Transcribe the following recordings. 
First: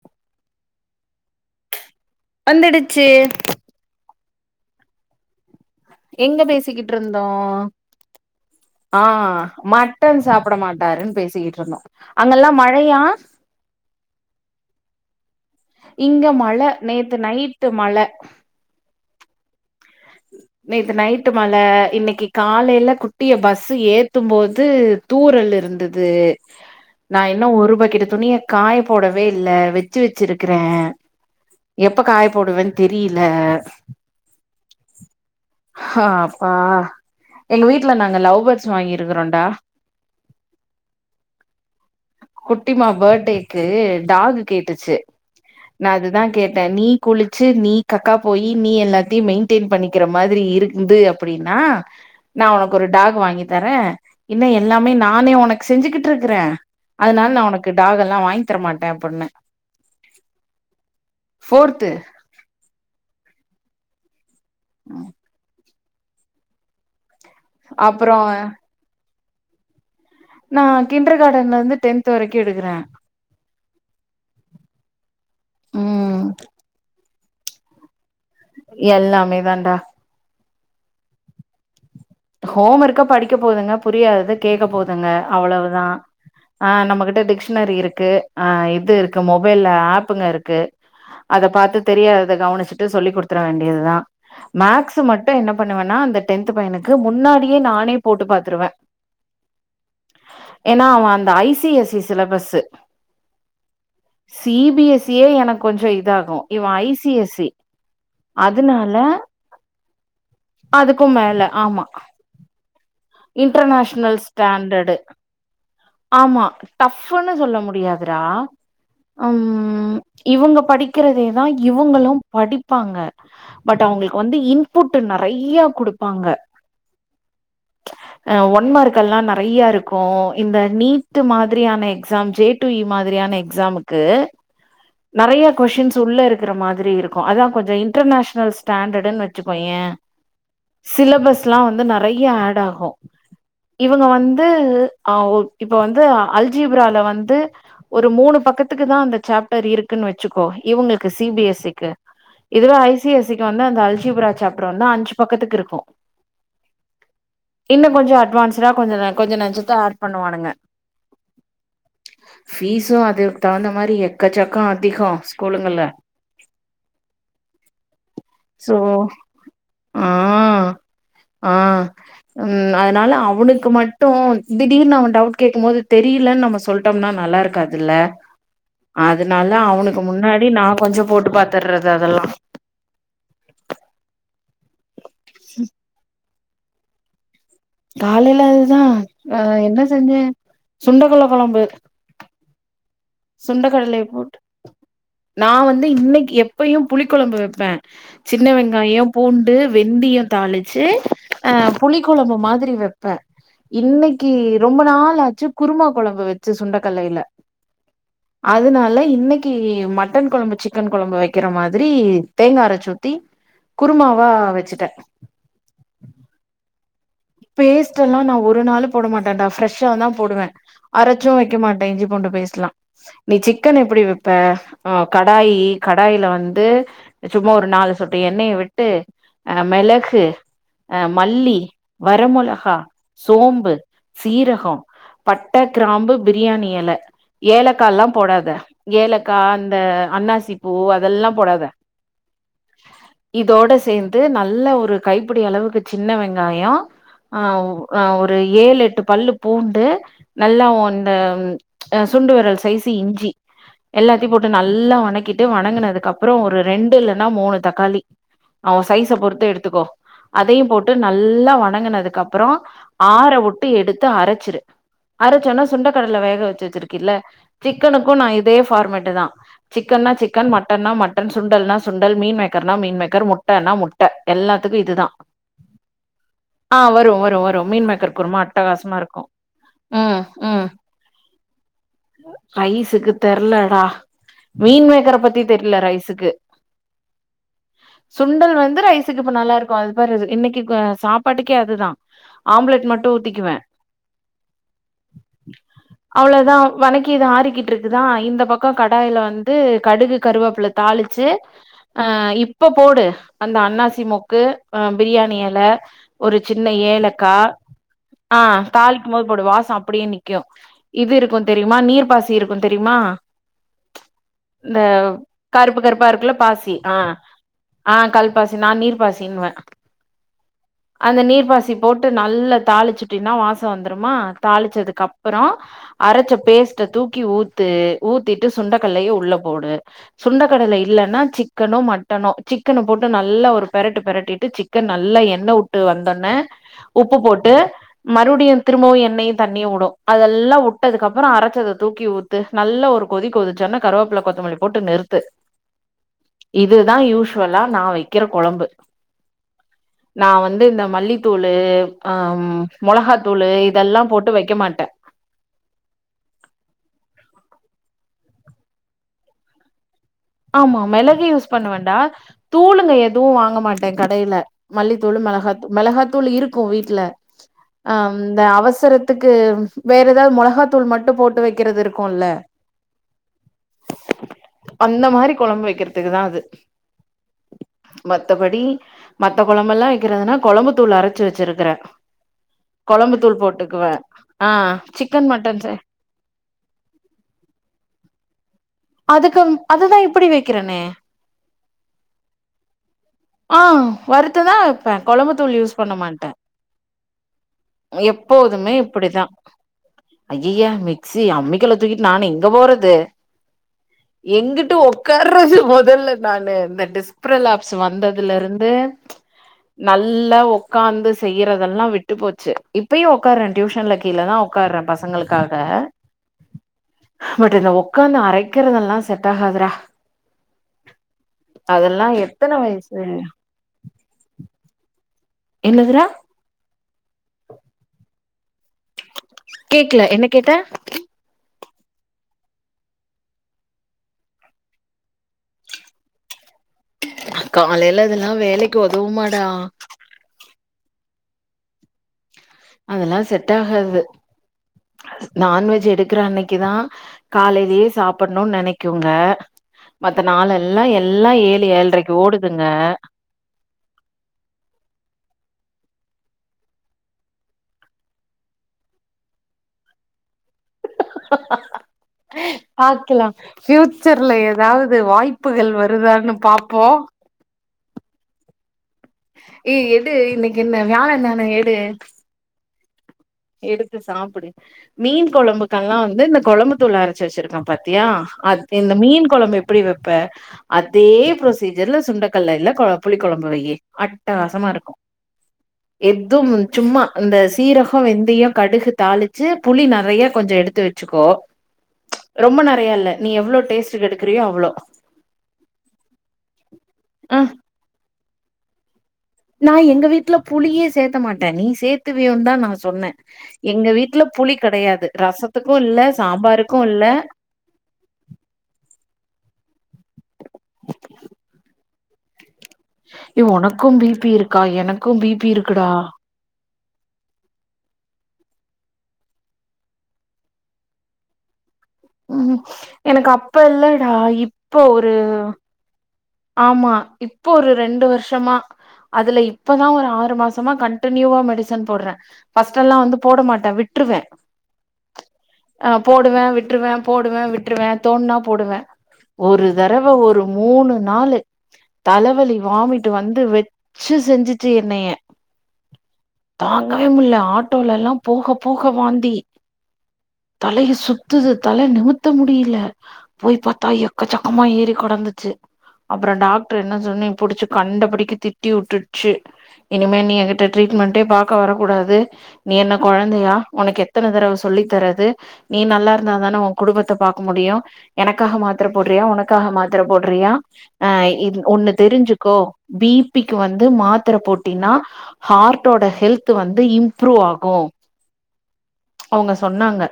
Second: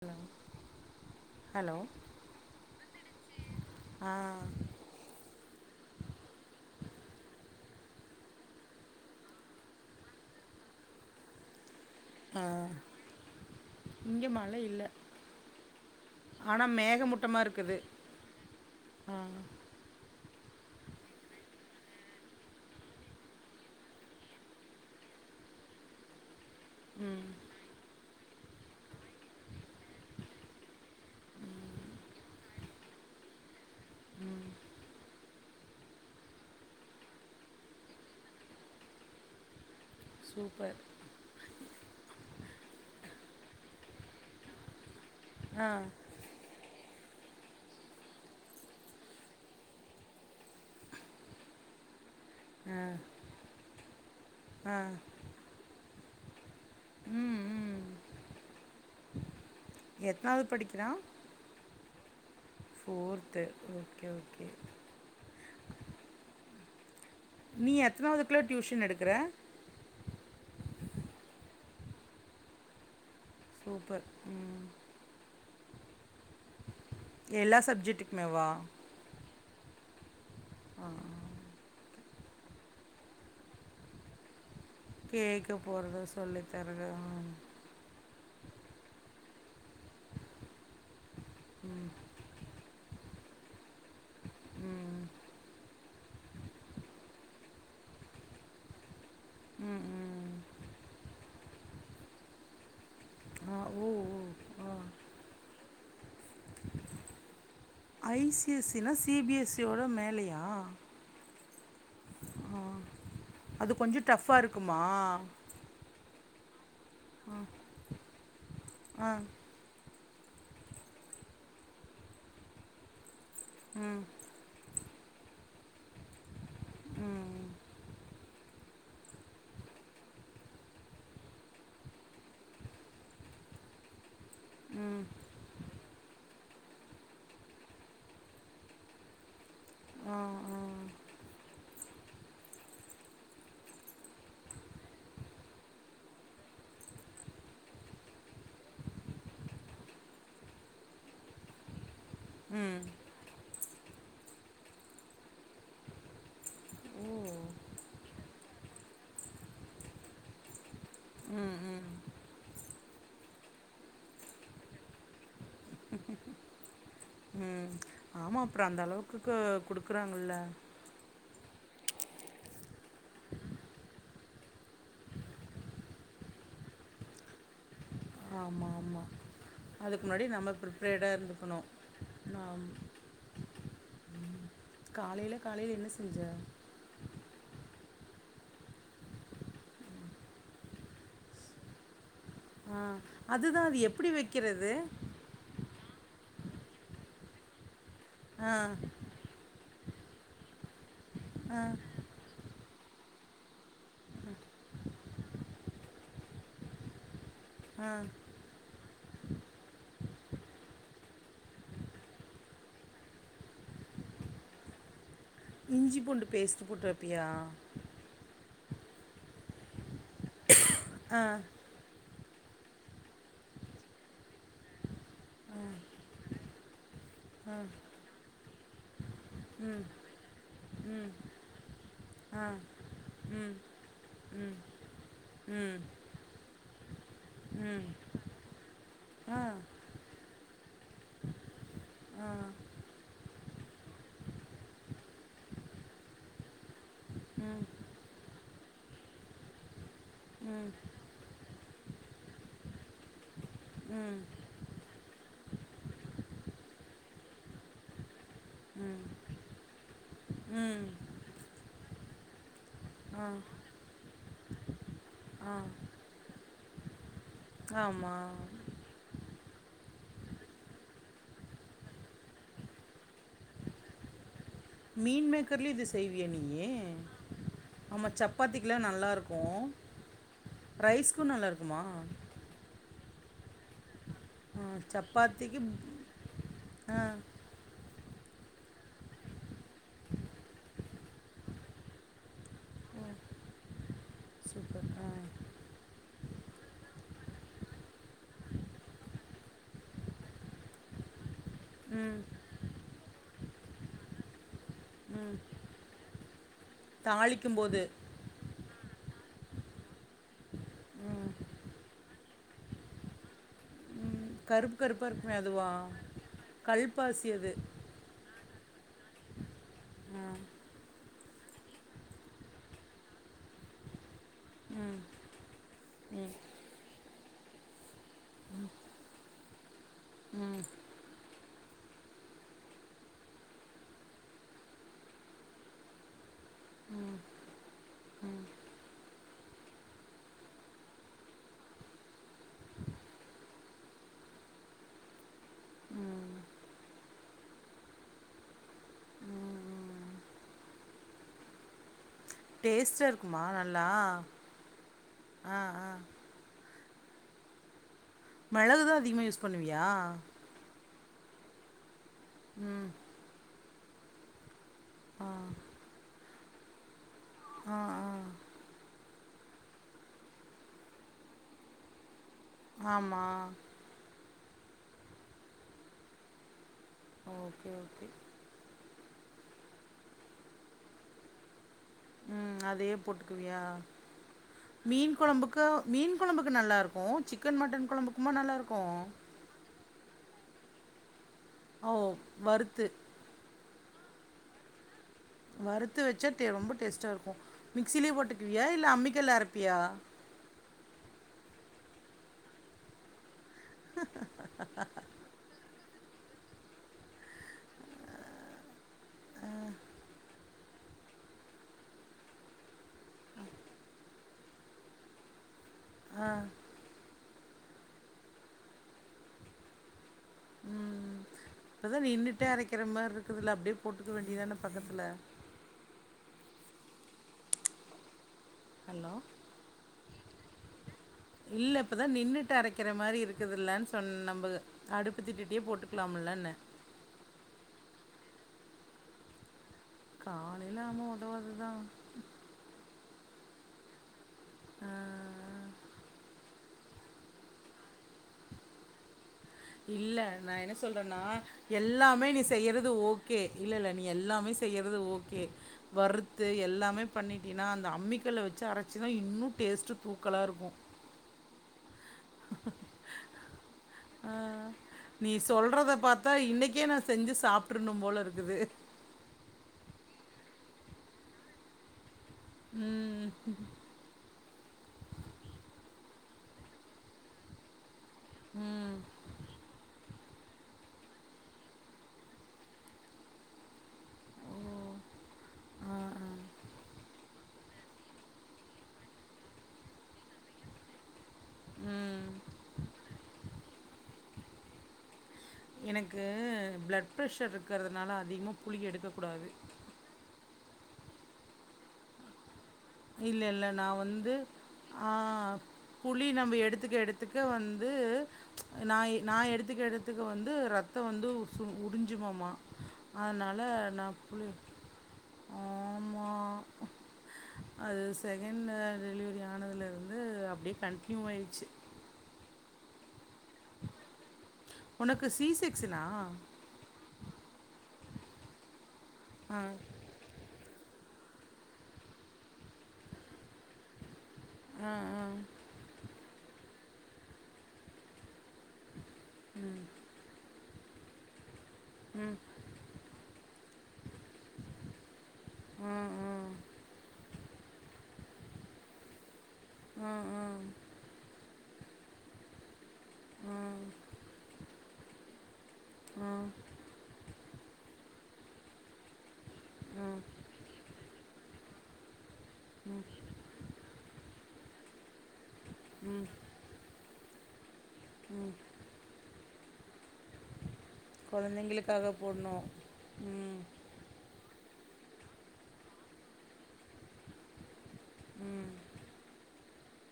ஹ ஹலோ வந்துடுச்சு ஆ எங்க பேசிக்கிட்டு இருந்தோம் ஆ மட்டன் சாப்பிட மாட்டாருன்னு பேசிக்கிட்டு இருந்தோம் ஆ இங்க மழை இல்ல இங்க மழ ஆனா நேத்து மேகமூட்டமா நைட்டு இருக்குது மழ ஆ நேத்து நைட்டு மழ இன்னைக்கு காலையில குட்டிய பஸ்சு ஏத்தும் போது தூரல் இருந்தது நா ம் இன்னும் ஒரு பக்கெட்டு துணிய காய போடவே இல்லே வெச்சு வெச்சிருக்கறேன் ம் எப்ப காய போடுவேன்னு தெரியில உம் [inaudible] அஹ் அப்பா எங்க வீட்டுல நாங்க லவ் பேர்ட்ஸ் வாங்கிருக்கிறோம்டா சூப்பர் குட்டிமா பர்த்டேக்கு டாகு கேட்டுச்சு ஆ நா அதுதான் கேட்டேன் நீ குளிச்சு நீ கக்கா போய் நீ எல்லாத்தையும் மெயின் டென் பண்ணிக்கிற மாதிரி இருந்து அப்டின்னா நா உனக்கு ஆ ஒரு டாக் வாங்கி தரேன் இன்ன ஆ எல்லாமே நானே உனக்கு செஞ்சுக்கிட் ட்டு இருக்கறேன் அதனால ம் நான் உனக்கு ம் டாகெலாம் வாங்கி தர மாட்டேன் அப்பனே எத்தனாவது படிக்கிறான் ஃபோர்த்து ஓகே ஓகே ஆஹ் நீ அப்றோ எத்தனாவதுக்குள்ள டியூஷன் எடுக்கற நான் கிண்டர் கார்டன்ல இருந்து டென்த் வரைக்கும் எடுக்கறேன் சூப்பர் உம் [inaudible] உம் எல்லா சப்ஜெக்டு எல்லாமே தான்டா ஆ ஆ ஹோம் ஒர்க்க படிக்க போதுங்க புரியாதத கேக்க போதுங்க கேட்க அவ்வளவுதா போகிறது ஆ சொல்லித்தரது நம்மகிட்ட டிக்ஷ்னரி இருக்கு ஆ இதுர்க்கு மொபைல்ல ஆப்ங்க இருக்கு அத பாத்து ம் தெரியாதத கவனிச்ட்டு சொல்லி குடுத் த்ர வேண்டியதுதா மேக்ஸ் ம் மட்டு என்ன பண் னுவனா அந்த டென்த் பயனுக் க்கு முன்னாடியே நானே போட்டு பாத்துருவே, ம் ம் ம் ஏன்னா அவ அந்த ஐசிஎஸ்சி சிலபஸ்சு ஆ ஓ ஓ ஆ சிபிஎஸ்ஸியே எனக்கு கொஞ்சோ இதாகு இவ ஐசிஎஸ்சி ஐசிஎஸ்சி லா சிபிஎஸ்ஸியோட மே [unintelligible] அதுக்கு மேல, ஆமா ஆ அது கொஞ்சம் இன்டர்நேஷ்னல் டஃப்பாக இருக்குமா ஸ்டாண்டர்டு ஆமா டஃப்ன்னு ஆ சொல்ல முடியதுடா ஆ ம் இவங்க படிக்கிறதேதா இவுங்களும் படிப்பாங்க பட் ம் அவுங்ளுக்கு வந்து இன் புட்டு நெறையா குடுப்பாங்க ம் அ, ஒன்மார்க்கெல்லா நறைய இருக்கு இந்த நீட்டு மாதிரியான எக்ஸாம் ஜே டூ இ மாதிரியான எக்ஸாமுக்கு ம் துள்ள இருக்கிற மாதிரி இருக்கூ அதான் கொஞ்ச இன்டர்நேஷனல் ஸ்டாண்டர்ட்ன்னு வச்சுக்கோயே ஆ ஆ சிலபஸ்லா வந்து நரையேடா ஆகு இவுங்க வந்து அ ஓ இப்ப வந்து அல் ஜீப்ரால வந்து ஒரு மூணு பக்கத்துக்கு தான் அந்த சாப் டர் இருக்ன்னு வச்சுக்கோ இவங்ளுக்கு சிபிஎஸ்ஸிக்கு இதுவா ம் I C I C E வந்து அந்த அல்சிபுரா சாப்ட்டரா வந்து அஞ்சு பக்கத்துக்கு இருக்கு ஓ இன்னு கொஞ்சோ அட்வான்ஸ்டா கொஞ்ச கொஞ்சோ நச்சுத்த ஆட் பண்ணுவானுங்க உம் உம் பீஸு அதுக்கு தகுந்த மாதிரி எக் எக்கச்சக்க அதிக ஸ்கூலுங்கல உம் ஆமா ப்ரோ அந்த அளவுக்குக்கு ஆ குடுக்குறாங்கல்ல ஆ உம் அதனால அவுனுக்கு மட்டு திடீர்னு அவ டவுட் கேடக்கு போது தெரியலன்னு நம்ம சொல்லிட்டோம்னா நல்லா இருக்கதுல்ல ஆமாம் ஆத் ஆமாம் அதுனால அவுனுக்கு அதுக்கு முன்னாடி நம்ம நா கொஞ்சோ ப்ரிப்பேர்டாக போட்டு இருந்துக்கணும் பாத்தறது அதெல்லா நாம் காலைல காலைல என்ன செஞ்ச காலைல அதுதா அ என்ன செஞ்சே சுண்டகொள்ள கொழம்பு ஆஹ் சுண்ட கடலைய போட்டு நா வந்து இன்னைக்கு எப் எப்பயு புளிக்கொழம்பு வைப்பே ஆ சின்ன வெங்காயம் பூண்டு வெந்தியம் தாளிச்சு ஆ ஆஹ் புளி குழம்பு மாதிரி வ ப்ப இன்னைக்கு ரொம்ப நாளாச்சு குருமா குழம்பு வச்சு சுண்டக்கல்லையில ம் அதனால இன்னைக்கு மட்டன் குழம்பு சிக்கன் குழம்பு வைக்கிற மாதிரி தேங்காய் அரைச்சு ஊத்தி குருமாவா வச்சுட்டேன் இஞ்சி பூண்டு பேஸ்ட் போட்டு வைப்பியா பேஸ்ட் எல்லாம் நான் ஒரு ஒரு நாளும் போட மாட்டேன் நான் ஃப்ரெஷ்ஷா தான் போடுவேன் ஆ அரச்சும் வைக்க மாட்டேன் இஞ்சி பூண்டு பேஸ்ட் லாம் நீ சிக்கன் எப்படி வைப்ப ஆஹ் கடாயி கடாயில வந்து சும்மா ஒரு நாலு சொட்டு எண்ணெய விட்டு அஹ் மிளகு அஹ் மல்லி வர மொளகா சோம்பு சீரகம் பட்டை ம் கிராம்பு பிரியாணி இலை ம் ஏலக்காய் எல்லாம் போடாத ஆ ஏலக்காய் அந்த அன்னாசி பூ அதெல்லாம் போடாத இதோட சேர்ந்து நல்ல ஒரு கைப்பிடி அளவுக்கு சின்ன வெங்காயம் ம் ஆஹ்ஹ் ஒரு ஏழு எட்டு பல்லு பூண்டு நல்லா ம் இந்தஹ் சுண்டு விரல் சைஸு இஞ்சி ம் எல்லாத்தையும் போட்டு நல்லா வணக்க கிட்டு வணங்குனதுக்கு அப்புறம் ஒரு ரெண்டு இல்லன்னா மூணு தக்காளி அவன் ம் சைஸ பொறுத்து எடுத்துக்கோ அதையும் ம் போட்டு நல்லா வ வணங்குனதுக்கு அப்புறம் ஆ ஆற விட்டு எடுத்து அரைச்சுரு ஆ அரைச்சோன்னா சுண்ட கடல வேக வச்சது திருக்கில்ல சிக்கனுக்கு ஆமா நா இதே ஃபார்மேட்டு் தா சிக்கன்னா சிக்கன் மட்டன்னா மட்டன் சுண்டல்னா சுண்டல் மீன் மேக்கர்னா மீன் மேக்கர் முட்டன்னா முட்ட எல்லா மீன் மேக்கர்ல இது செய்வியா நீய் ஆ வரு வரு வரு மீன் மேக்கர் குருமா அட்டகாசமா இருக்கு நல்லாருக்கும். ம் ம் ரைஸ்க்கும் நல்லாருக்குமா? ரைசுக்கு தெர்லடா ஆ மீன் மேக்கற பத்தி சப்பாத்திக்கு தெரில ரைஸுக்கு ஆ சுண்டல் வந்து ரைசுக்கு இப்ப நல்லா இருக்கு அது பாரு இன்னக்கி சாப் பாட்டுக்கே அதுதா ஆம்லெட் மட்டு ஊத்திக்குவே சூப்பர் ஆ அவ்ளோதா வணக்கி இது ஆறிக்கிட்டு இருக்குதா இந்த பக்கோ கடாயில வந்து கடுகு கருவேப்புல தாளிச்சி ஆ ம் இப்ப போடு அந்த அன்னாசி மொக்கு ஆ பிரியாணி எல ஒரு சின்ன ஏலக்கா தாளிக்கும்போது ஆ தாளிக்கும் போது போடு வாசோ அப்டியே நிக்கு இது இருக்கு தெரியுமா நீர்பாசி இருக்கு தெரியுமா ம் கருப்பு இந்த கருப்பா இருக்குமே அதுவா? கருப்பு கருப்பா இருக்குல்ல பாசி ஆ கல்பாசி அது ஆ கல் பாசி நா நீர்பாசின்னுவே அந்த நீர்பாசி போட்டு நல்லா தாளிச்சுட்டீன்னா வாசம் வந்துருமா தாளிச்சதுக்கு அப்பறோ அரைச்ச ம் பேஸ்ட தூக்கி ஊத்து ஊத்திட்டு சுண்டைக்கல்லயே உள்ள போடு சுண்டைக்கடலை இல்லைன்னா சிக்கனோ மட்டனோ சிக்கனை போட்டு நல்லா ஒரு பெரட்டு பெரட்டிட்டு சிக்கன் நல்ல எண்ணெ வுட் டு வந்தோன உப்பு போட்டு மறுபடியு திரும்பவு எண்ணெயு தண்ணியு வுடும் அதெல்லா வுட்டதுக்கப்பற அரைச்சத தூக்கி ஊத்து நல்ல ஒரு கொதி கொதிச்சனே கருவேப்பில கொத்தமல்லி போட்டு நிறுத்து இதுதா யூசுவலா நா வைக்கிற கொழம்பு நா வ து இந்த மல்லித்தூளு ஆ டேஸ்ட்டா இருக்குமா மொளகாத்தூளு நல்லா? இதெல்லா போட்டு வைக்க மாட்டே ஆ ஆ மெளகுதா அதிகமா யூஸ் பண்ணுவியா ஆமா மெளகு யூஸ் பண்ணுவன்டா ம் தூளுங்க எதுவு வாங்க மாட் ட கடையில மல்லித்தூளு ஆ மெளகாத்தூ மெளகாத்தூள் இருக்கும் வீட்ல ஆ அ ஆ இந்த அவசரத்துக்கு வேற ஏதாவது மொளகாத்தூள் மட்டு போட்டு வைக்கிறது இருக்குல்ல ஆமா அந் த மாரி கொழம்பு வைக்கிறதுக்குதா அது ஓகே, ஓகே. மத்தபடி மத்த கொழம்பெல்லா வைக்கிறதுனா கொழம்பு தூள் அரைச்சு வச்சிருக்கற ம் அதே போட்டுக்குவியா ஆ மீன் சிக்கன் மட்டன் கொழம்புக்கு செ மீன் கொழம்புக்கு நல்லா இருக்கு, சிக்கன் மட்டன் கொழம்புக்குமா நல்லா இருக் அதுக்கு அதுதா இப்படி வை க்கிறனே ஓ வறுத்து ஆ வறுத்துதா வைப்பே கொழம்புத்தூள் யூஸ் பண்ண வறுத்து மாட்டே வச்சா டே ரொம்ப டேஸ்ட்டா இருக்கும். மிக்ஸிலயே போட்டுக்குவியா? எப்போதுமே இல்ல இப்டிதா அம்மிக்கல்ல அரைப்பியா? அய்யய்யா மிக்சி அமி அம்மிக்கல்ல தூக்கிட்டு நானு எங்க போறது எங்குட்ட ஒக்கார்றது மொதல்ல நானு இந்த டிஸ்பிரல் ஆப்ஸ் வந்ததுல இருந்து நல்லா ஒக்காந்து செய்யிறதெல்லா விட்டு போச்சி இப்பயு ஒக்கார்றே டியூஷன்ல கீழே தா ஒக்கார்றே பசங்களுக்காக ஆ பட் இத ஒக்காந்து ஆரக் கிறதெல்லா செட் ஆகது ரா அதா நீ நின்னுட்டே அரக்கிற மார்ருக்குதுல்ல அப்டியே போட்டுக்க வேண்டியதான பக்கத்துல என்னதுரா ஹலோ! கேக்ல எனக் கேட்ட இல்ல இப்ப தா நின்றுட்டு அரக்கிற மாதிரி இருக்குதில்லனு சொன்ன நம்ப அடுப்பு திட்டிட்டியே போட்டுக்குலாம் இன்ன காலைல இதெல்லா வேலைக்கு ஒதவும்மாடா எல்லாமு ஒதவாது தா அதல்லா செட் ஆகாது ஆ. நான்வெஜ் எடுக்குற அன்னக் கிதா காலைலியே சாப்பட்ணு நெனைக்குங்க மத்த இல்ல நா என்ன நாளெல்லா சொல்றன்னா எல்லா ஏழு ஏழ்ரைக்கு எல்லாமே நீ ஓடுதுங்க செய்யறது ஓகே இல்லல்ல நீ எல்லாமே செய்யறது ஓகே வறுத்து எல்லாமே பண்ணிட்டீன்னா அந்த அம்மிக்கல்ல வச்சு அரச்சினா இன்னு டேஸ்ட்ட் தூ நல்லா இருக்கு பாக்கலாம் ஆ பிஃயூச்சர்ல எதாவது நீ வாய்ப்புகள் வருதான்னு பாப்போம் ற்றனும் போல இருக்குது ஏ எடு இன்னிக்கு என்ன வியாழ தானா எடு ம் எடுத்து சாப்புடு மீன் கொழம்புக்கெல்லாம் வந்து இந்த கொழம்பு தூள் அரச்சு வச்சிருக்கேன் பார் செரியா இந்த மீன் கொழம்பு எப்பிடி வப் இப்ப அதே ப்ரொசீஜர்ல சுண்டக்கல்ல இல்ல புளி கொழம்பு வைய அட்டகாசமா இருக்கும் ஆ ஆ எதுவும் சும்மா இந்த சீரகம் இப்ப வெந்தயம் கடுகு தாளிச்சு புளி நறைய கொஞ்சம் எடுத்து வச்சுக்கோ ம் ரொம்ப நறைய இல்ல நீ எவ்ளோ டேஸ்ட் கிடுக்கிறியோ அவ்வளோ எனக்கு பிளட் பிரஷர் இருக்கறதுனால அதிகமாக புளிி எடுக்க நான் எங்க வீட்ல புளியே சேக் க்க மாட்டே நீ சேத்து வியோ தான் நான் இல்ல இல்ல நா வந்து கெடையாது ஆ ரசத்துக்கு இல்ல புளி நம்ம சாம்பாருக்கு எடுத்துக்க இல்ல எடுத்துக்க வந்து நா நா எடுத்துக்க எடுத்துக்க வந்து ரத்தொ வந்து சு உறிஞ் சிக்கோமா ஏ அதனால ஒனக்கு நா பி பி புளி இருக்கா எனக்கு பி பி இருக்குடா ஆமா செகண்ணு டெலிவரி ஆனதுலேர்ந்து அப்டியே கன்ட்னியூ ஆயிர்ச்சு ம் எனக்கு அப் ப இல்லடா இப்போ ஒரு உனக்கு சி செக்ஷனா ஆமா இப்போ ஒரு ரெண்டு வருஷமா அதுல ஆ இப்பதா ஒரு ஆறு மாச த்தமா கண்டனியூவா மெடிசன் போடுறே பஸ்ட்டல்லா வந்து போடமாட்டே விட்டுருவே ஆ ஆ ஆ போடுவே விட் விட்டுருவே போடுவே விட்டுருவே தோண்னா போடுவே ஒரு தறவ ஒரு மூணு நாலு தலவலி வாமிட்டு வந்து வெ வெச்சு செஞ்சுட்டு என்னைய ஆ ஆ தாங்கவே முல ஆட்டோலல்லா போக போக வாந்தி ஆ தலைய சுத்துது தல நிமுத்த முடியல போய் பத்தா எச்சக்கமா ஏருக்கு கொடந்துச்சு ஆ ஆ அப்புற ஆ டாக்டர் என்ன சொன்னி புடிச்சு கண்டபடிக்கு திட்டி விட்டுடுச்சு இனிமே நீ ஏங்கிட்ட ட்ரீட்மெண்டே பா க்க வரக்கூடாது நீ என்ன கொழந்தயா உனக்கு எத்தன தடவ சொல் சொல்லி தரது நீ நல்லா இருந்தா தான ஓ குடும்ப ப பாக்க முடியு எனக்காக மாத்திர போடுறியா உனக்கு க்காக மாத்திர போடுறியா ஆ இது ஒன்னு குழந்தைங்களுக்காக தெரிஞ்சுக்கோ போடணும் பி பிக்கு ம் வந்து மாத்திர போட்டு ட்டினா ஹார்ட்டோட ஹெல்த் வந்து இம்ப்ரூவ் ஆகு ம் ங்க சொன்னாங்க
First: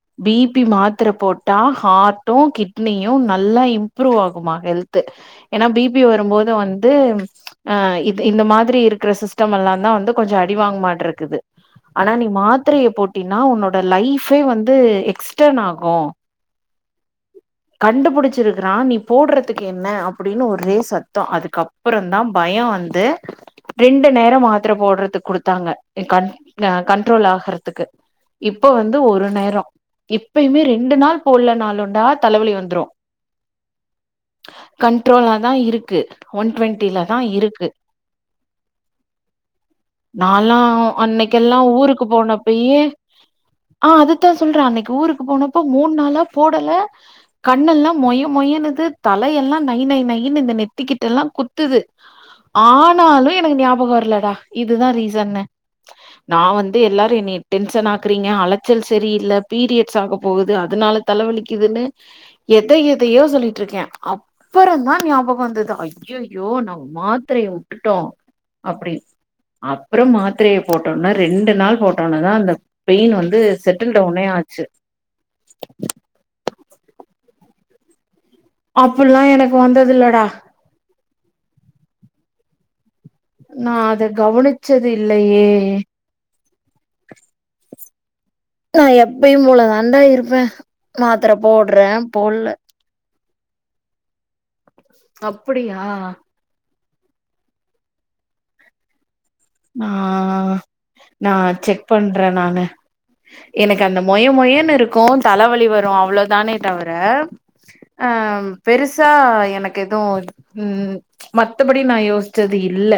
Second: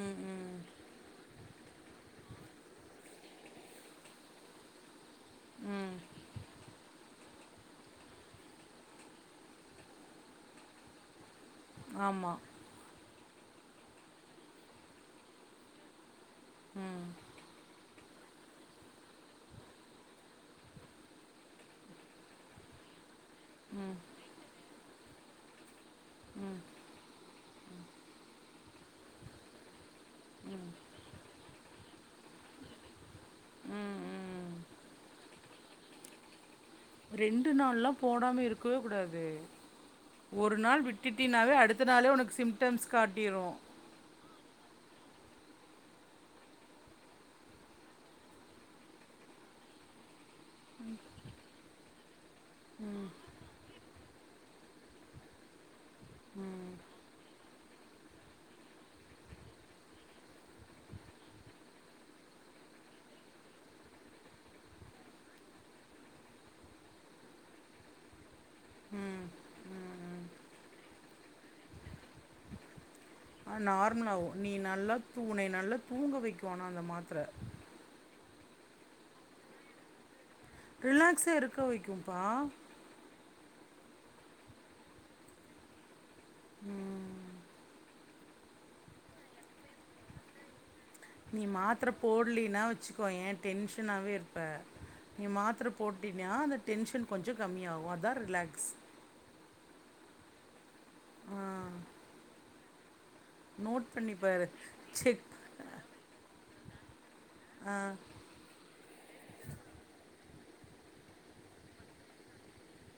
ம் பி ம் பி மாத்தர போட் டா ஹார்டு கிட்னியு நல்லா இம்ப்ரூவ் ஆகுமா ஹெல்த் ஏன்னா பி ம் பி வரும்போது வந்து அ இ இந்த மாதிரி இருக்கிற சிஸ்டம்ல்லா தா வந்து கொஞ்ச அடிவாங்க மாட்டருக்குது ஆனா நீ ஆமா. மாத்திரையை போட் அடின்னா உன்னோட லைஃபே வந்து எக்ஸ்டன் ஆகு ம் கண்டுபுடிச்சிருக்குறா நீ போட்றது த்துக்கு என்ன அப்டின் ஒரே சத்தம் அதுக்கப்றம் தா பயம் வந்து ரெண்டு நேரொ மாத்ர போட்ற து குடுத்தாங்க ஏ கண் அ கண்ட்ரோல் ஆகாது க்கு இப்ப வந்து ஒரு நேரம் இப்பயுமே ரெண்டு நாள் போல்ல நாள் உண்டா தலைவலி வந்துரு ம், ம். கண்ட்ரோலா தா இருக்கு ஒன் டுவெண் ரெண்டு நாள்லா போடாம இருக்கவே கூடாது ஒரு நாலா நாள் விட்டுட்டினாவே அன்னைக்கெல்லா அடுத்த ஊருக்கு நாளே உனக்கு போனப்பயே சிம்டம்ஸ் காட்டிரு ஆ அதுதா சொல்ற அன்னைக்கு ஊருக்கு போனப்ப மூண் நாளா போடல கண்ணெல்லா மொய மொயனுது தலை எல்லா நை நை நைன்னு இந்த நெத்திக்கிட்டலா குத்துது ஆனாலு எனக்கு ஞாபகொர்ல இதுதா ரீசன்னு நா வந்து எல்லாரு என்னைய டென்ஷன் ஆக்குறீங்க அலைச்சல் செரியில்ல பீரியட்ஸ் ஆக போகுது அதனால தலைவலிக்குதுன்னு எத எதையோ சொல்லிட்ருக்கே அப்பறந்தா ஞாபகொ வந்துது அய்யோயோ நம்ம மாத்தரைய வுட்டுட்டோ அப்படி அப்புறம் மாத்தரைய போட்டோன்ன ரெண்டு நாள் போட்டோனேதா அந்த பெயின் வந்து அ செட்டில் டவுனே நார்மலாவு நீ ஆச்சு நல்லா தூ நீ நல்லா தூங்க வைக்க க்கு ஆனா அந்த மாத்ர அப்புல்லா எனக்கு வந்ததுல்லடா ரிலாக்ஸா இருக்க வைக்கும்ப்பா நா அத கவனிச்சது இல்லயே ம் நா எப்பயு போல தான்டா இருப்ப நீ மாத்ர போல்லினா வச்சுக்கோயே டென்ஷனாவேருப்ப அப்டியா டென்ஷன் கொஞ்சோ கம்மியாவு அதா ரிலாக்ஸ் ஆ நா ஆ செக் பண்றே நானு எனக்கு நோட் அந்த பண்ணி மொய பாரு. மொயன்னுருக்கு செக் தலவலி வரு அவ்ளோதானே தவர ஆ. அ ம் பெருஸ் சா எனக்கு எதுவு ம் மத்தபடி நா யோஸ்ச்சது இல்ல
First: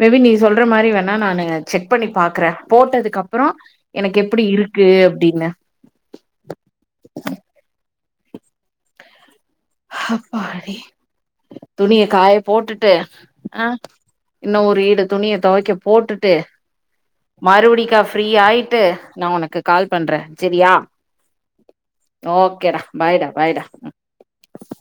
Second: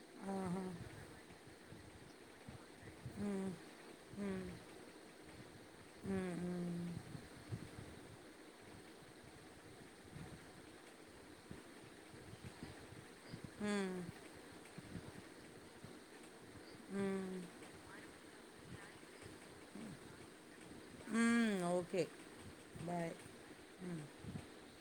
மே பி நீ சொல் ற மாரி வேணா நானு செக் பண்ணி பாக்ற போட்டதுக்கு அப்றம் எனக்கு எப்டி இருக்கு அப்டின்னு ம், ம். ஹ ப்பாடி துணிய காய போட்டுட்டு ஆ ம். இன்ன ஒரு ஈடு துணிய தொவைக்க போட்டுட்டு மறுவடி கஃப் ஃப்ரீ ஆயிட்டு நா உனக்கு கால் பண்ணுறே சரியா ம் ஓகே ஓகேடா பாய் பாய்டா பாய்டா ம்